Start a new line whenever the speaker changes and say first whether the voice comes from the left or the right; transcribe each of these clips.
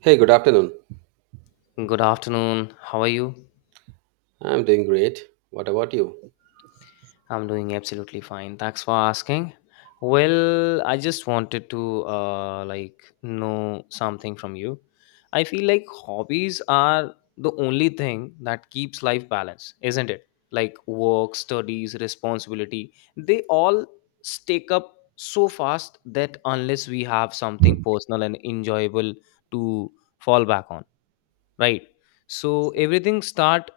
right: Hey, good afternoon.
left: Good afternoon. How are you?
right: I'm doing great. What about you?
left: I'm doing absolutely fine. Thanks for asking. Well, I just wanted to know something from you. I feel like hobbies are the only thing that keeps life balanced, isn't it? Like work, studies, responsibility, they all stake up so fast that unless we have something personal and enjoyable to fall back on, right? So everything start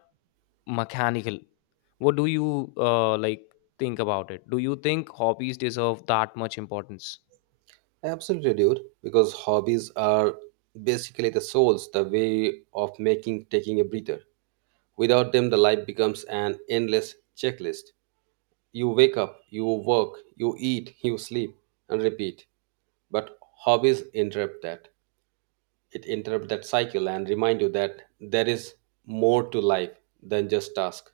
left: mechanical. What do you think about it? Do you think hobbies deserve that much importance?
right: Absolutely, dude. Because hobbies are basically the souls, the way of making taking a breather. Without them, the life becomes an endless checklist. You wake up, you work, you eat, you sleep, and repeat. But hobbies interrupt that. It interrupts that cycle and remind you that there is more to life than just task.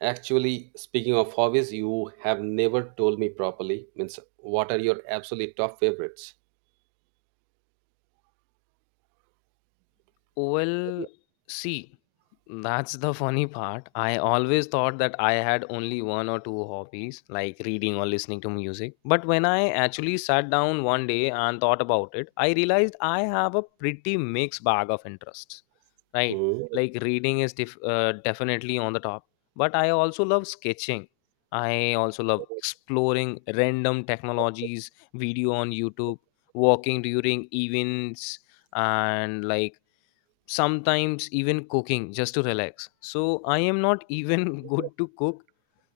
right: Actually, speaking of hobbies, you have never told me properly. Means, what are your absolute top favorites?
left: Well, see, that's the funny part. I always thought that I had only one or two hobbies, like reading or listening to music. But when I actually sat down one day and thought about it, I realized I have a pretty mixed bag of interests, right?
right: Hmm.
left: Like reading is definitely on the top, but I also love sketching. I also love exploring random technologies, video on YouTube, walking during events, and like sometimes even cooking just to relax. So I am not even good to cook,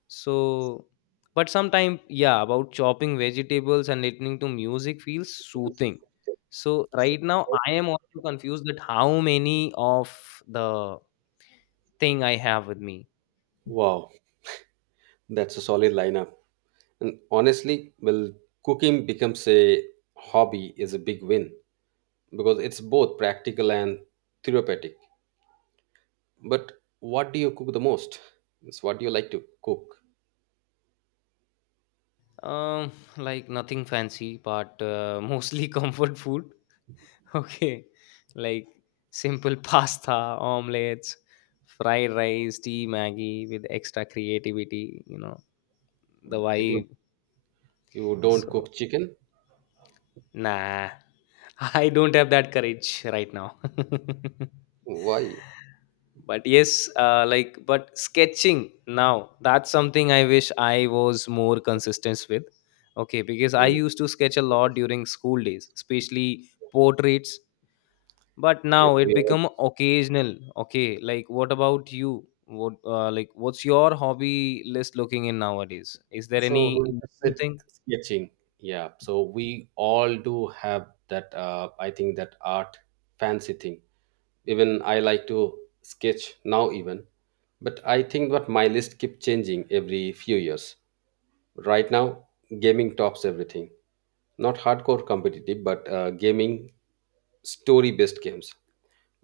left: so. But sometimes, yeah, about chopping vegetables and listening to music feels soothing. So right now I am also confused that how many of the thing I have with me.
right: Wow, that's a solid lineup. And honestly, well, cooking becomes a hobby is a big win because it's both practical and therapeutic. But what do you cook the most? Means, what do you like to cook?
left: um like nothing fancy, but mostly comfort food. Okay, like simple pasta, omelets, fried rice, tea, Maggie with extra creativity, the
right: You don't,
left: vibe.
right: you don't,
left: So,
right: cook chicken?
left: nah, I don't have that courage right now.
right: Why?
left: But yes, but sketching now, that's something I wish I was more consistent with. Okay, because I
right: Hmm.
left: used to sketch a lot during school days, especially portraits, but
right: Yeah,
left: now it
right: we all.
left: become occasional. Okay, like what about you? What what's your hobby list looking in nowadays? Is there
right: So
left: any new
right: mindset
left: thing?
right: sketching. Yeah. So we all do have that. I think that art fancy thing. Even I like to sketch now. Even, but I think what my list keep changing every few years. Right now, gaming tops everything. Not hardcore competitive, but gaming story based games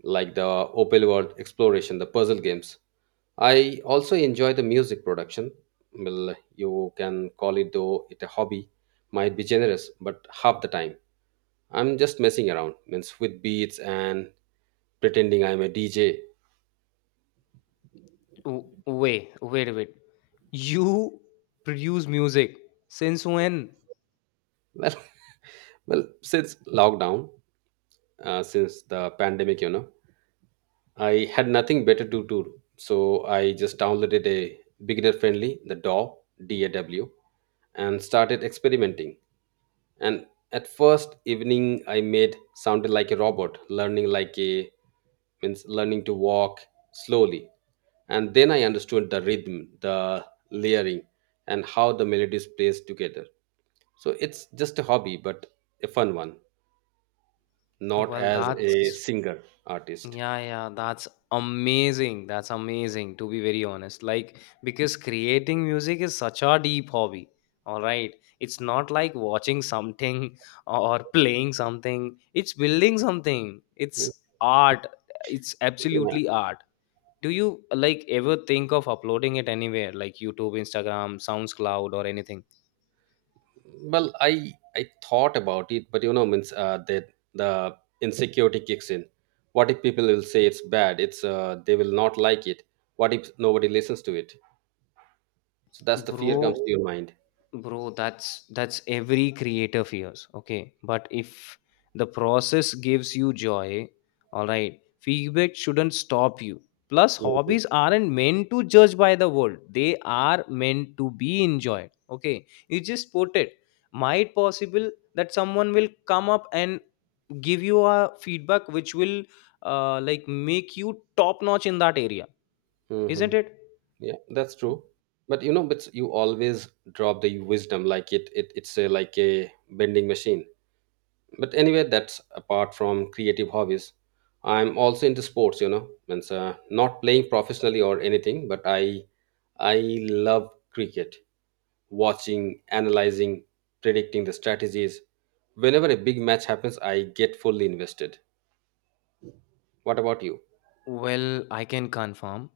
right: like the Opal World exploration, the puzzle games. I also enjoy the music production. Well, you can call it though it a hobby, might be generous, but half the time I'm just messing around, means with beats and pretending I'm a DJ.
left: Wait, wait, wait. You produce music since when?
right: Well, well, since lockdown, since the pandemic, you know, I had nothing better to do, so I just downloaded a beginner-friendly, the DAW, and started experimenting. And at first evening, I made sounded like a robot, learning like a means learning to walk slowly. And then I understood the rhythm, the layering, and how the melodies plays together. So it's just a hobby, but a fun one, not
left: Well,
right: as a
left: that's,
right: singer artist.
left: yeah, yeah, that's amazing. That's amazing, to be very honest. Like, because creating music is such a deep hobby. All right. It's not like watching something or playing something, it's building something.
right: Mm,
left: It's art. It's
right: yeah.
left: absolutely art. Do you like ever think of uploading it anywhere, like YouTube, Instagram, SoundCloud, or anything?
right: Well, I thought about it, but means that the insecurity kicks in. What if people will say it's bad? It's They will not like it. What if nobody listens to it? So that's the fear comes
left: Bro,
right: to your mind.
left: bro, that's every creator fears. Okay, but if the process gives you joy, all right, feedback shouldn't stop you. Plus hobbies aren't meant to judge by the world, they are meant to be enjoyed. Okay, you just put it, might possible that someone will come up and give you a feedback which will make you top notch in that area,
right: Mm-hmm.
left: isn't it?
right: Yeah, that's true. But you always drop the wisdom like it. It's like a bending machine. But anyway, that's apart from creative hobbies. I'm also into sports, means not playing professionally or anything, but I love cricket, watching, analyzing, predicting the strategies. Whenever a big match happens, I get fully invested. What about you?
left: Well, I can confirm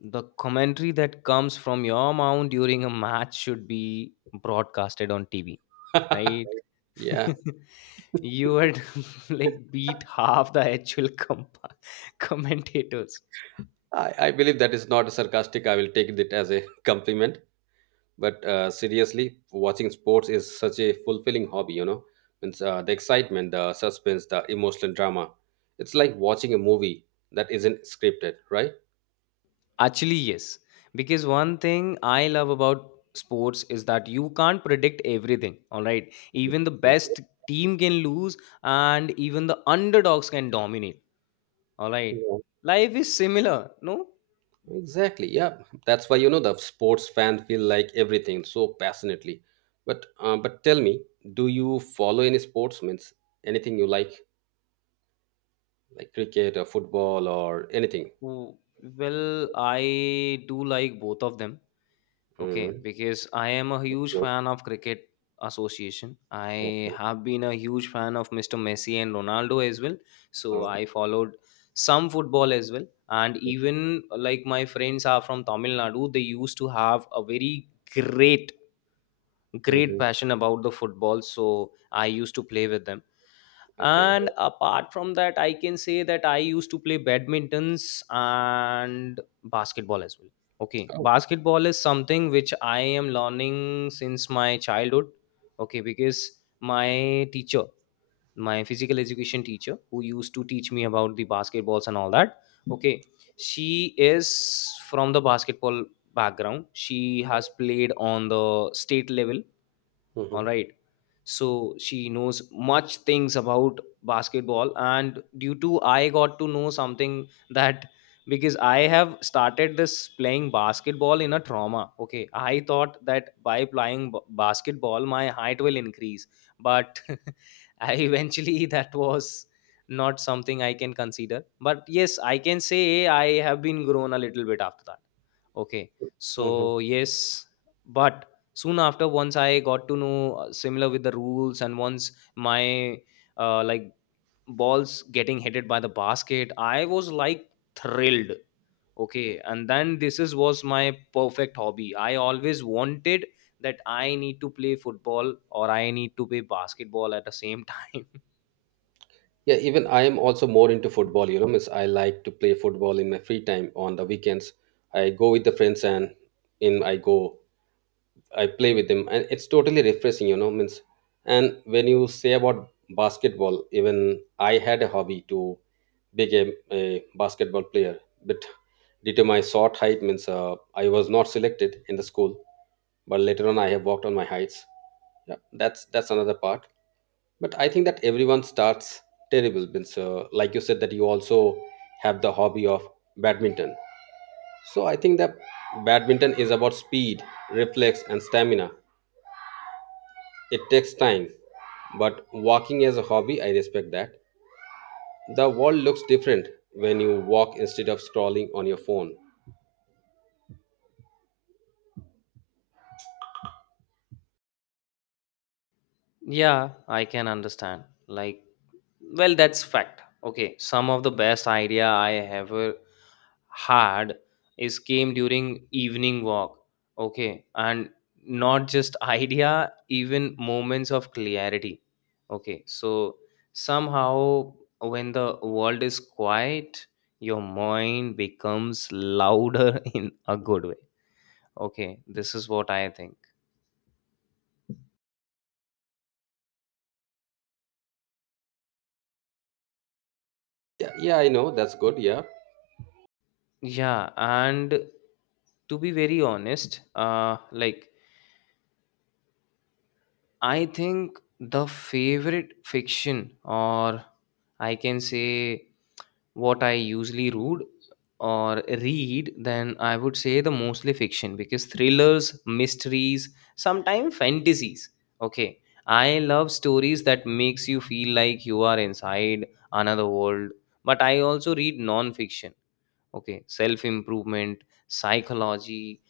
left: the commentary that comes from your mouth during a match should be broadcasted on TV, right?
right: Yeah.
left: You would like beat half the actual commentators.
right: I believe that is not sarcastic. I will take it as a compliment. But seriously, watching sports is such a fulfilling hobby. Means the excitement, the suspense, the emotional drama. It's like watching a movie that isn't scripted, right?
left: Actually, yes, because one thing I love about sports is that you can't predict everything, all right? Even the
right: Mhm.
left: best team can lose, and even the underdogs can dominate, all right?
right: Yeah.
left: Life is similar, no?
right: Exactly, yeah. That's why, the sports fan feel like everything so passionately. But but tell me, do you follow any sports? Means anything you like cricket or football or anything?
left: Oh, well, I do like both of them. Okay,
right: Mm-hmm.
left: because I am a huge fan of cricket association. I
right: Okay.
left: have been a huge fan of Mr. Messi and Ronaldo as well. So
right: Oh,
left: I followed some football as well. And even like my friends are from Tamil Nadu, they used to have a very great great
right: mhm.
left: passion about the football, so I used to play with them.
right: Okay.
left: And apart from that, I can say that I used to play badmintons and basketball as well. Okay,
right: Oh.
left: basketball is something which I am learning since my childhood. Okay, because my teacher, my physical education teacher, who used to teach me about the basketballs and all that, okay, she is from the basketball background. She has played on the state level, all right? So she knows much things about basketball. And due to, I got to know something that because I have started this playing basketball in a trauma. Okay, I thought that by playing basketball my height will increase, but I eventually, that was not something I can consider, but yes, I can say I have been grown a little bit after that. Okay,
right: Mhm.
left: so yes. But soon after, once I got to know similar with the rules, and once my uh, like balls getting hit by the basket, I was like thrilled. Okay, and then this is was my perfect hobby. I always wanted that I need to play football or I need to play basketball at the same time.
right: Yeah, even I am also more into football, miss. I like to play football in my free time on the weekends. I go with the friends and in I go, I play with them, and it's totally refreshing, means. And when you say about basketball, even I had a hobby to become a basketball player, but due to my short height, means I was not selected in the school, but later on I have worked on my heights. Yeah, that's another part. But I think that everyone starts terrible. Means like you said that you also have the hobby of badminton. So I think that badminton is about speed, reflex, and stamina. It takes time. But walking as a hobby, I respect that. The world looks different when you walk instead of scrolling on your phone.
left: Yeah, I can understand. Like, well, that's fact. Okay, some of the best idea I ever had is came during evening walk. Okay, and not just idea, even moments of clarity. Okay, so somehow when the world is quiet, your mind becomes louder in a good way. Okay, this is what I think.
right: Yeah, yeah, I know. That's good, yeah.
left: Yeah, and to be very honest, I think the favorite fiction, or I can say what I usually read or read, then I would say the mostly fiction, because thrillers, mysteries, sometimes fantasies. Okay, I love stories that makes you feel like you are inside another world. But I also read non-fiction. Okay, self improvement, psychology,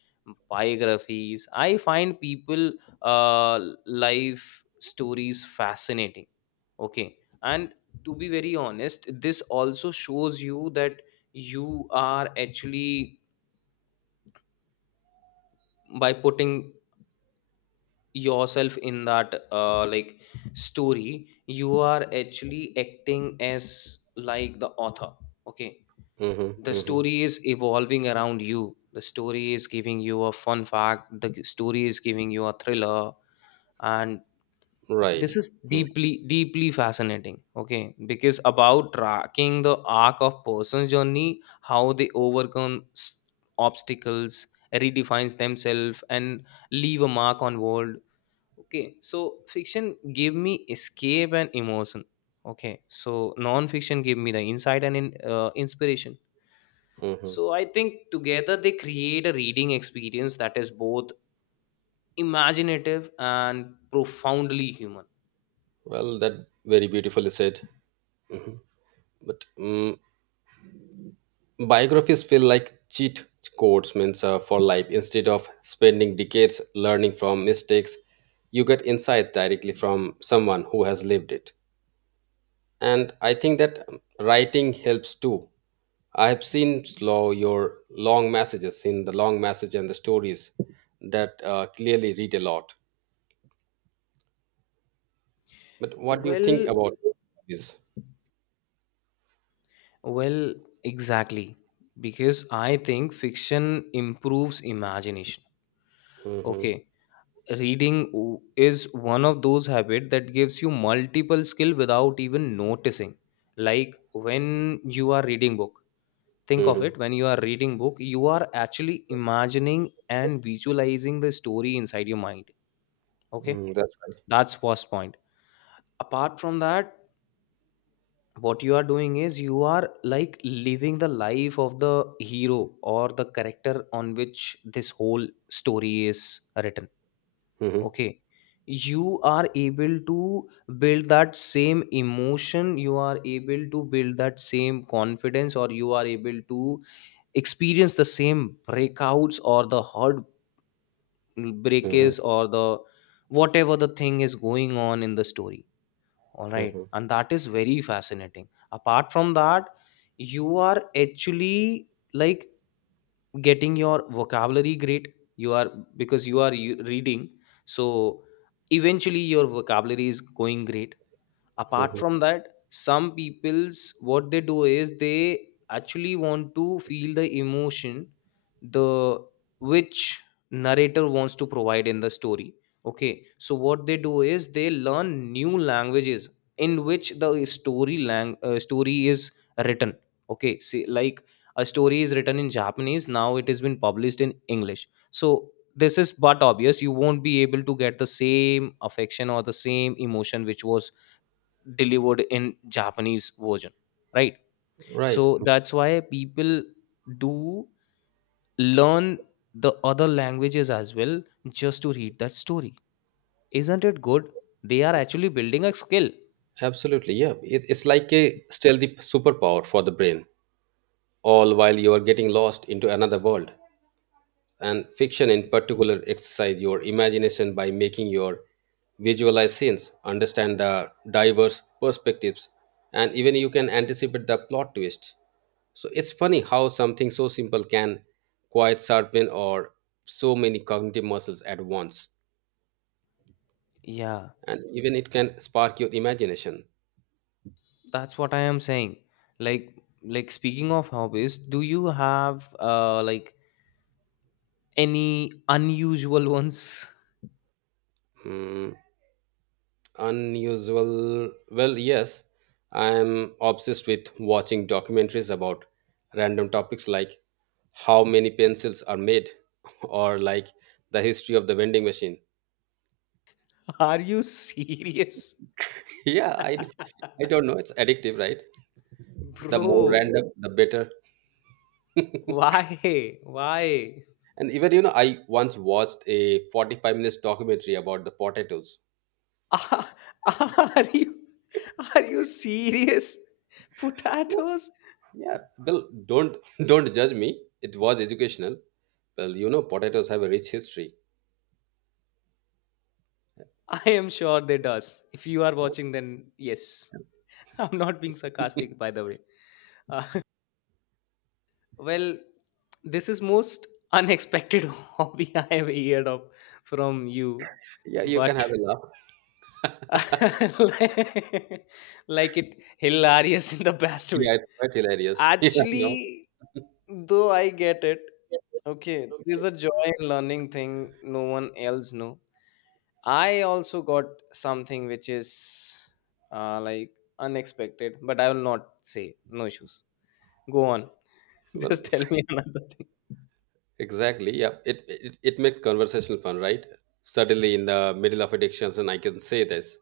left: biographies. I find people, uh, life stories fascinating. Okay, and to be very honest, this also shows you that you are actually, by putting yourself in that story, you are actually acting as like the author. Okay,
right: Mm-hmm,
left: the
right: mm-hmm.
left: story is evolving around you, the story is giving you a fun fact, the story is giving you a thriller, and
right: Right.
left: this is
right: Mm-hmm.
left: deeply deeply fascinating. Okay, because about tracking the arc of person's journey, how they overcome obstacles, redefines themselves and leave a mark on world. Okay, so fiction give me escape and emotion. Okay, so non-fiction give me the insight and inspiration.
right: Mm-hmm.
left: So I think together they create a reading experience that is both imaginative and profoundly human.
right: Well, that very beautifully said. Hmm. But biographies feel like cheat codes. Means for life, instead of spending decades learning from mistakes, you get insights directly from someone who has lived it. And I think that writing helps too. I have seen slow your long messages in the long message and the stories that clearly read a lot. But what do you think
left: Well,
right: about this?
left: well, exactly. Because I think fiction improves imagination.
right: Mm-hmm.
left: Okay, reading is one of those habits that gives you multiple skill without even noticing. Like when you are reading book, think of
right: Mm-hmm.
left: it, when you are reading book, you are actually imagining and visualizing the story inside your mind. Okay,
right: Mm, that's right.
left: that's first point. Apart from that, what you are doing is you are like living the life of the hero or the character on which this whole story is written.
right: Mm-hmm.
left: Okay, you are able to build that same emotion, you are able to build that same confidence, or you are able to experience the same breakouts or the heart
right: Mm-hmm.
left: breakers or the whatever the thing is going on in the story. All right.
right: Mm-hmm.
left: And that is very fascinating. Apart from that, you are actually like getting your vocabulary great. You are, because you are reading. So eventually your vocabulary is going great. Apart
right: Mm-hmm.
left: from that, some people's, what they do is they actually want to feel the emotion, the which narrator wants to provide in the story. Okay, so what they do is they learn new languages in which the story is written. Okay, see, like a story is written in Japanese, now it has been published in English, so this is but obvious you won't be able to get the same affection or the same emotion which was delivered in Japanese version, right?
right: Right.
left: So that's why people do learn the other languages as well, just to read that story. Isn't it good? They are actually building a skill.
right: Absolutely, yeah. It's like a stealthy superpower for the brain, all while you are getting lost into another world. And fiction, in particular, exercise your imagination by making your visualize scenes, understand the diverse perspectives, and even you can anticipate the plot twist. So it's funny how something so simple can quite sharpen or so many cognitive muscles at once,
left: Yeah,
right: and even it can spark your imagination.
left: that's what I am saying. like like speaking of hobbies, do you have any unusual ones?
right: Hmm, unusual, well, yes. I am obsessed with watching documentaries about random topics, like how many pencils are made or like the history of the vending machine.
left: Are you serious?
right: Yeah, I don't know, it's addictive, right? The more
left: Bro,
right: random, the better.
left: why, why?
right: And even I once watched a 45 minutes documentary about the potatoes.
left: Are you, are you serious? Potatoes?
right: Yeah. Well, don't don't judge me, it was educational. Well, potatoes have a rich history.
left: I am sure they does. If you are watching, then yes. I'm not being sarcastic, by the way. Uh, well, this is most unexpected hobby I have heard of from you,
right: Yeah, you can
left: but
right: have a laugh.
left: like it hilarious in the best
right: Yeah,
left: way.
right: it's quite hilarious. Yeah, I know.
left: Actually, though I get it.
right: Yeah,
left: Okay,
right: okay.
left: there's a joy in learning thing no one else know. I also got something which is uh, like unexpected, but I will not say. No issues. Go on.
right: Well,
left: Just tell me another thing.
right: exactly. Yeah, it makes conversation fun, right? Suddenly, in the middle of addictions, and I can say this.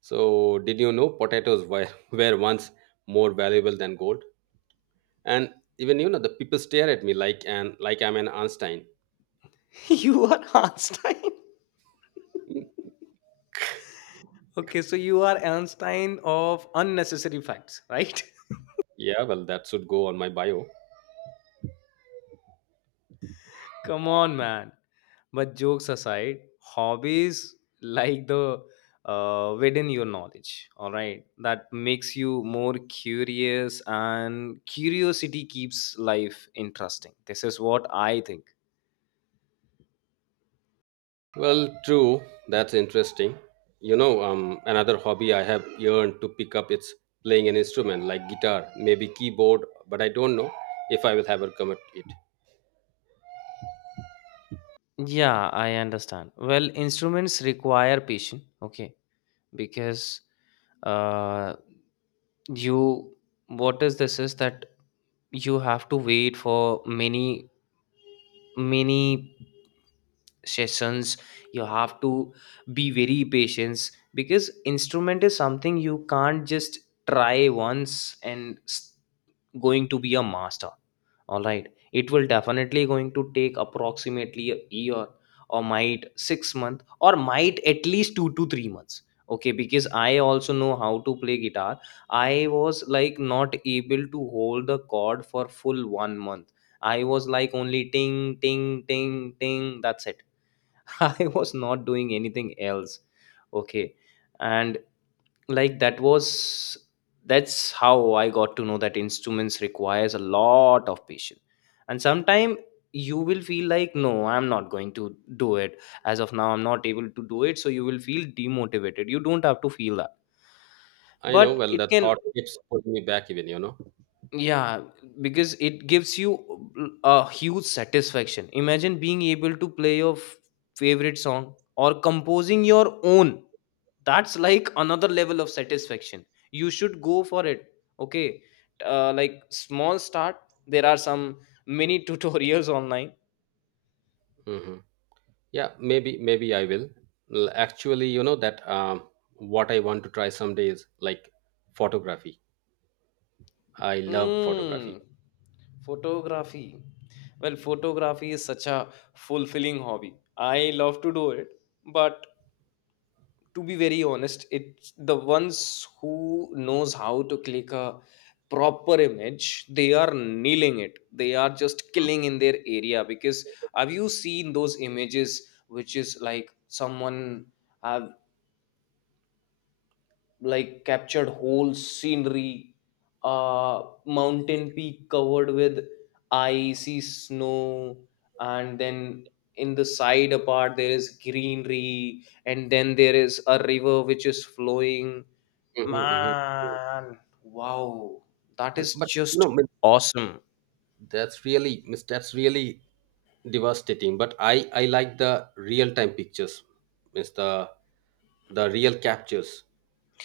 right: So, did you know potatoes were were once more valuable than gold? And even the people stare at me like, and like I'm an Einstein.
left: You are Einstein.
right: Hmm.
left: Okay, so you are Einstein of unnecessary facts, right?
right: Yeah, well, that should go on my bio.
left: Come on, man. But jokes aside, hobbies like the widen your knowledge, all right? That makes you more curious, and curiosity keeps life interesting. This is what I think.
right: Well, true. That's interesting. Another hobby I have yearned to pick up is playing an instrument, like guitar, maybe keyboard, but I don't know if I will ever commit it.
left: Yeah, I understand. Well, instruments require patience, okay? Because uh, you, what is this is that you have to wait for many, many sessions. You have to be very patient because instrument is something you can't just try once and s- going to be a master. All right, it will definitely going to take approximately a year, or might 6 month, or might at least 2 to 3 months. Okay, because I also know how to play guitar. I was like not able to hold the chord for full 1 month. I was like only ting ting ting ting, that's it. I was not doing anything else. Okay. And like that's how I got to know that instruments requires a lot of patience. And sometime you will feel like no, I'm not going to do it. As of now, I'm not able to do it. So you will feel demotivated. You don't have to feel that.
right: I know.
left: But
right: Well, the
left: it can,
right: thought keeps pulling me back. Even you know.
left: yeah, because it gives you a huge satisfaction. Imagine being able to play your favorite song, or composing your own. That's like another level of satisfaction. You should go for it. Okay, like small start. There are some mini tutorials online.
right: Mm-hmm. Yeah, maybe I will. Actually, you know that what I want to try someday is like photography. I love photography.
left: mm, Photography. Well, photography is such a fulfilling hobby. I love to do it. But to be very honest, it's the ones who knows how to click a proper image. They are nailing it. They are just killing in their area. Because have you seen those images, which is like someone have like captured whole scenery, mountain peak covered with icy snow, and then in the side apart there is greenery, and then there is a river which is flowing.
right: Hmm. Hmm.
left: Man, wow, that
right: And
left: is
right: but you
left: just
right: know
left: awesome.
right: that's really miss. That's really devastating. But I like the real time pictures, miss the real captures.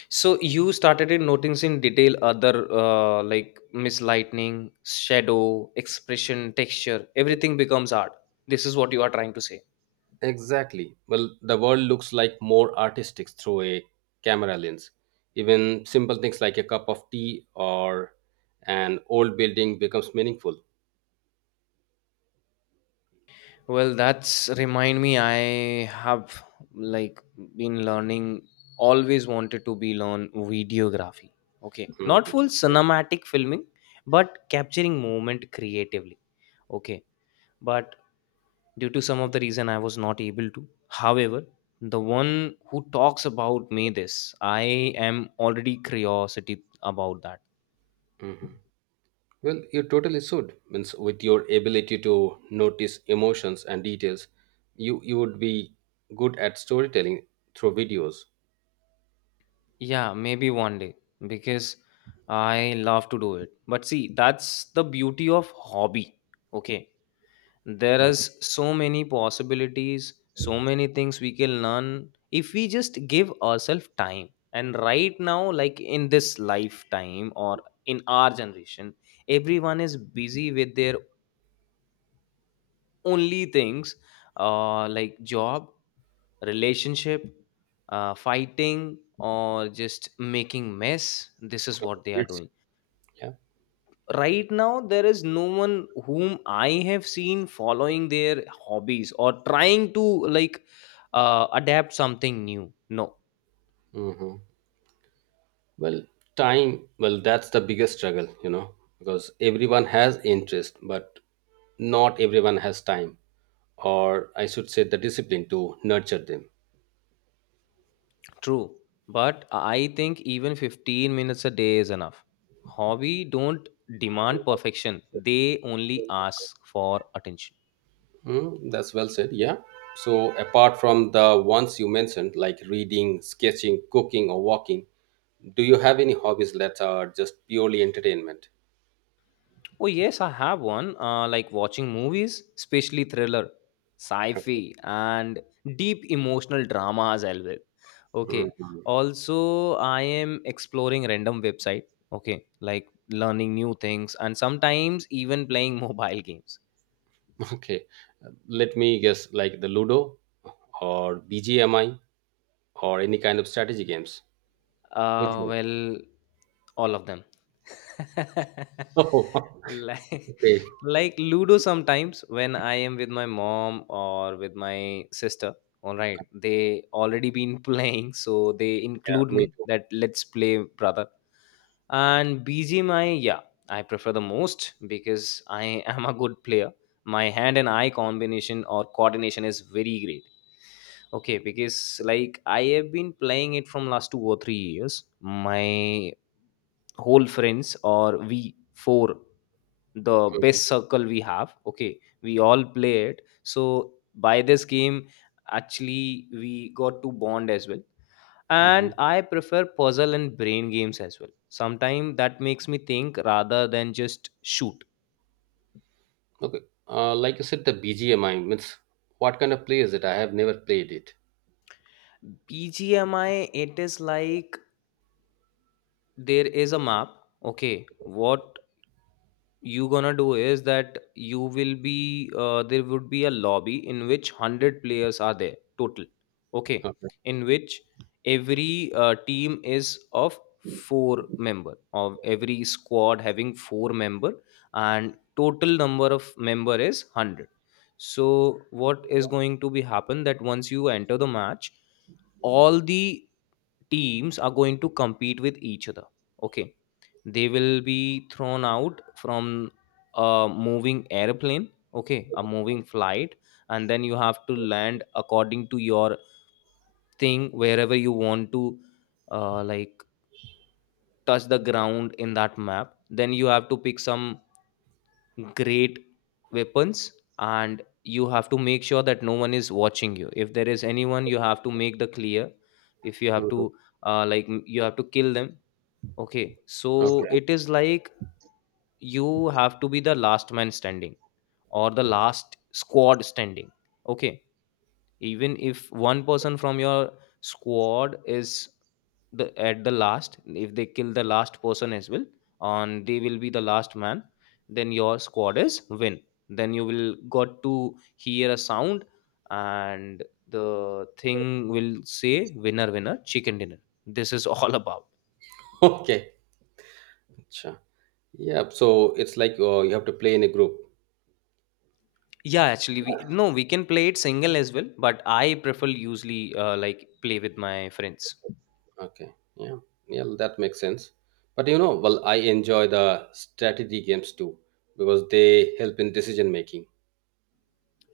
left: So you started in noticing detail other, like mislightning, shadow, expression, texture, everything becomes art. This is what you are trying to say.
right: Exactly. Well, the world looks like more artistic through a camera lens. Even simple things like a cup of tea or an old building becomes meaningful.
left: Well, that's remind me. I have like been learning. Always wanted to be learn videography. Okay, not
right: Hmm.
left: full cinematic filming, but capturing moment creatively. Okay, but due to some of the reason, I was not able to. However, the one who talks about me this, I am already curiosity about that.
right: Mm-hmm. Well, you totally should. Means with your ability to notice emotions and details, you would be good at storytelling through videos.
left: Yeah, maybe one day, because I love to do it. But see, that's the beauty of hobby. Okay. There is so many possibilities, so many things we can learn if we just give ourselves time. And right now, like in this lifetime or in our generation, everyone is busy with their only things, like job, relationship, fighting, or just making mess. This is what they are
right: It's,
left: doing
right: yeah.
left: right now. There is no one whom I have seen following their hobbies, or trying to like adapt something new. No.
right: Hmm. Well, time. Well, that's the biggest struggle. Because everyone has interest, but not everyone has time, or I should say the discipline to nurture them.
left: True. But I think even 15 minutes a day is enough. Hobby don't demand perfection, they only ask for attention.
right: Mm, that's well said, yeah. So, apart from the ones you mentioned, like reading, sketching, cooking, or walking, do you have any hobbies that are just purely entertainment?
left: Oh yes, I have one. Like watching movies, especially thriller, sci-fi, and deep emotional dramas. I will. Okay.
right: Mhm.
left: Also, I am exploring random website. Okay, like learning new things, and sometimes even playing mobile games.
right: Okay, let me guess, like the ludo or bgmi or any kind of strategy games? Which one?
left: Well, all of them.
right: Oh,
left: like,
right: okay.
left: like Ludo sometimes when I am with my mom or with my sister. All right, they already been playing, so they
right: Yeah,
left: include
right: me
left: me
right: too.
left: that let's play, brother. And BGMI, yeah, I prefer the most because I am a good player. My hand and eye combination or coordination is very great. Okay, because like I have been playing it from last 2 or 3 years. My whole friends or we four, the best circle we have. Okay, we all play it. So by this game, actually we got to bond as well.
right: Mm-hmm.
left: And I prefer puzzle and brain games as well. Sometimes that makes me think rather than just shoot.
right: Okay. Like you said, the BGMI means what kind of play is it? I have never played it.
left: BGMI, it is like there is a map. Okay, what you gonna do is that you will be there would be a lobby in which 100 players are there total. Okay,
right: Okay.
left: in which every team is of four member, of every squad having four member, and total number of member is 100. So what is going to be happen that once you enter the match, all the teams are going to compete with each other. Okay, they will be thrown out from a moving airplane, okay, a moving flight. And then you have to land according to your thing, wherever you want to like touch the ground in that map. Then you have to pick some great weapons, and you have to make sure that no one is watching you. If there is anyone, you have to make the clear. If you have
right: Mhm.
left: to like you have to kill them. Okay, so
right: Okay.
left: it is like you have to be the last man standing, or the last squad standing. Okay, even if one person from your squad is the at the last, if they kill the last person as well, and they will be the last man, then your squad is win. Then you will got to hear a sound, and the thing will say winner, winner, chicken dinner. This is all about.
right: Okay. Acha. Yeah. So it's like you have to play in a group.
left: Yeah, actually, we no, we can play it single as well, but I prefer usually like play with my friends.
right: Okay. Yeah. Yeah. That makes sense. But you know, well, I enjoy the strategy games too because they help in decision making.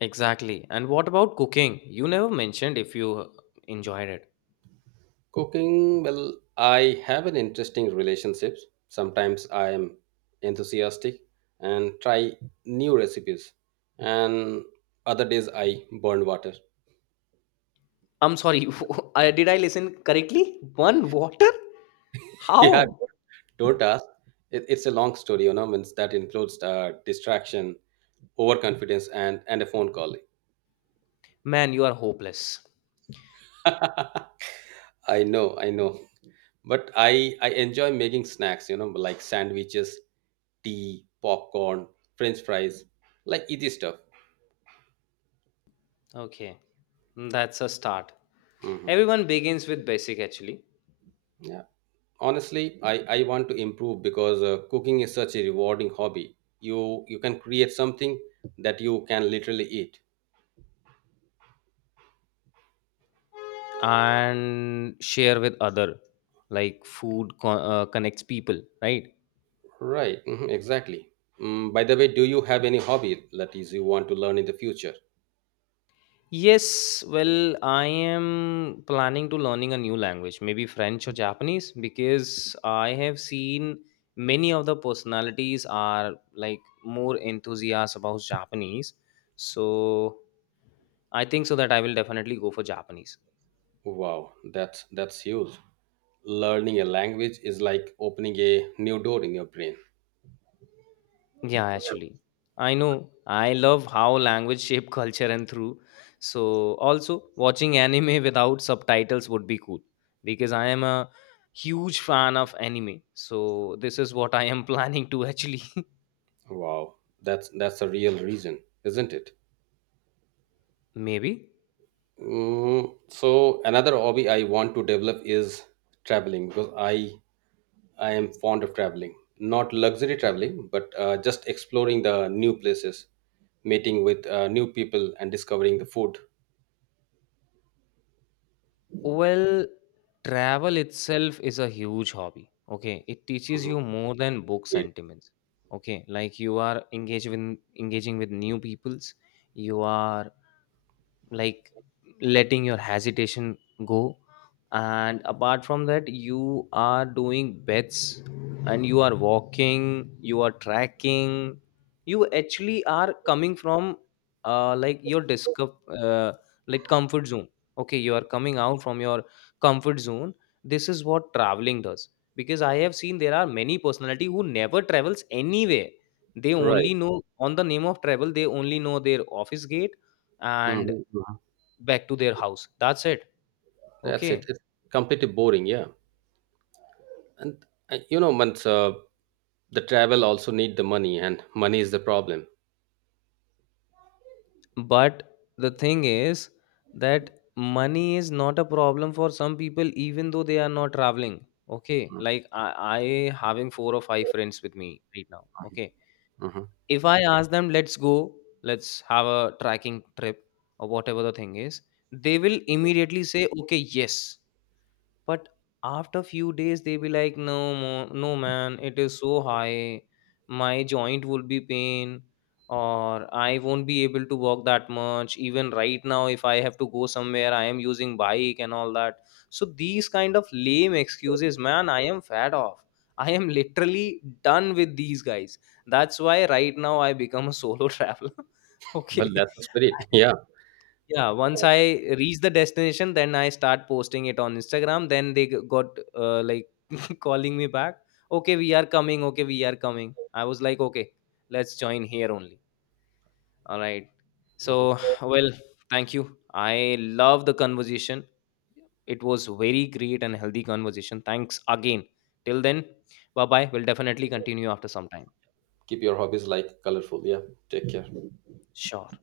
left: Exactly. And what about cooking? You never mentioned if you enjoyed it.
right: Cooking, well, I have an interesting relationship. Sometimes I am enthusiastic and try new recipes, and other days I burn water.
left: I'm sorry, did I listen correctly? One water?
right: Yeah,
left: How?
right: don't ask. It's a long story, you know, means that includes distraction, overconfidence, and a phone call.
left: Man, you are hopeless.
right: I know, I know. But I enjoy making snacks, like sandwiches, tea, popcorn, French fries, like easy stuff.
left: Okay, that's a start.
right: Hmm.
left: Everyone begins with basic actually,
right: Yeah. Honestly, I want to improve, because cooking is such a rewarding hobby. You can create something that you can literally eat.
left: and share with other. Like food connects people, right?
right: Right. Mhm, exactly. By the way, do you have any hobby that is you want to learn in the future?
left: Yes, well, I am planning to learning a new language, maybe French or Japanese, because I have seen many of the personalities are like more enthusiast about Japanese. So I think so that I will definitely go for Japanese.
right: Wow, that's huge. Learning a language is like opening a new door in your brain.
left: Yeah, actually. I know. I love how language shape culture and through. So also watching anime without subtitles would be cool, because I am a huge fan of anime. So this is what I am planning to actually
right: Wow, that's a real reason, isn't it?
left: maybe.
right: Mm, so another hobby I want to develop is traveling, because I am fond of traveling, not luxury traveling, but just exploring the new places, meeting with new people, and discovering the food.
left: Well, travel itself is a huge hobby. Okay, it teaches you more than book
right: Indeed.
left: sentiments. Okay, like you are engaged with engaging with new peoples, you are like letting your hesitation go, and apart from that you are doing bets, and you are walking, you are tracking. You actually are coming from like your like comfort zone. Okay, you are coming out from your comfort zone. This is what traveling does. Because I have seen there are many personality who never travels anywhere. They
right: Right.
left: only know on the name of travel, they only know their office gate and
right: Mhm, mhm.
left: back to their house, that's it.
right: That's it.
left: Okay.
right: It's completely boring. Yeah, and once the travel also need the money, and money is the problem.
left: But the thing is that money is not a problem for some people even though they are not traveling. Okay, like I having four or five friends with me right now. Okay,
right: Mhm.
left: if I ask them let's go, let's have a tracking trip or whatever the thing is, they will immediately say okay, yes. But after few days they be like no, no man, it is so high. My joint will be pain, or I won't be able to walk that much, even right now if I have to go somewhere I am using bike and all that. So these kind of lame excuses, man, I am fed off. I am literally done with these guys. That's why right now I become a solo traveler.
right: Well,
left: Okay.
right: that's the spirit. Yeah.
left: Yeah, once I reach the destination, then I start posting it on Instagram. Then they got like calling me back. Okay, we are coming. Okay, we are coming. I was like, okay, let's join here only. All right. So,
right: Mhm.
left: well, thank you. I love the conversation. It was very great and healthy conversation. Thanks again. Till then, bye bye. We'll definitely continue after some time.
right: Keep your hobbies like colorful. Yeah. Take care.
left: Sure.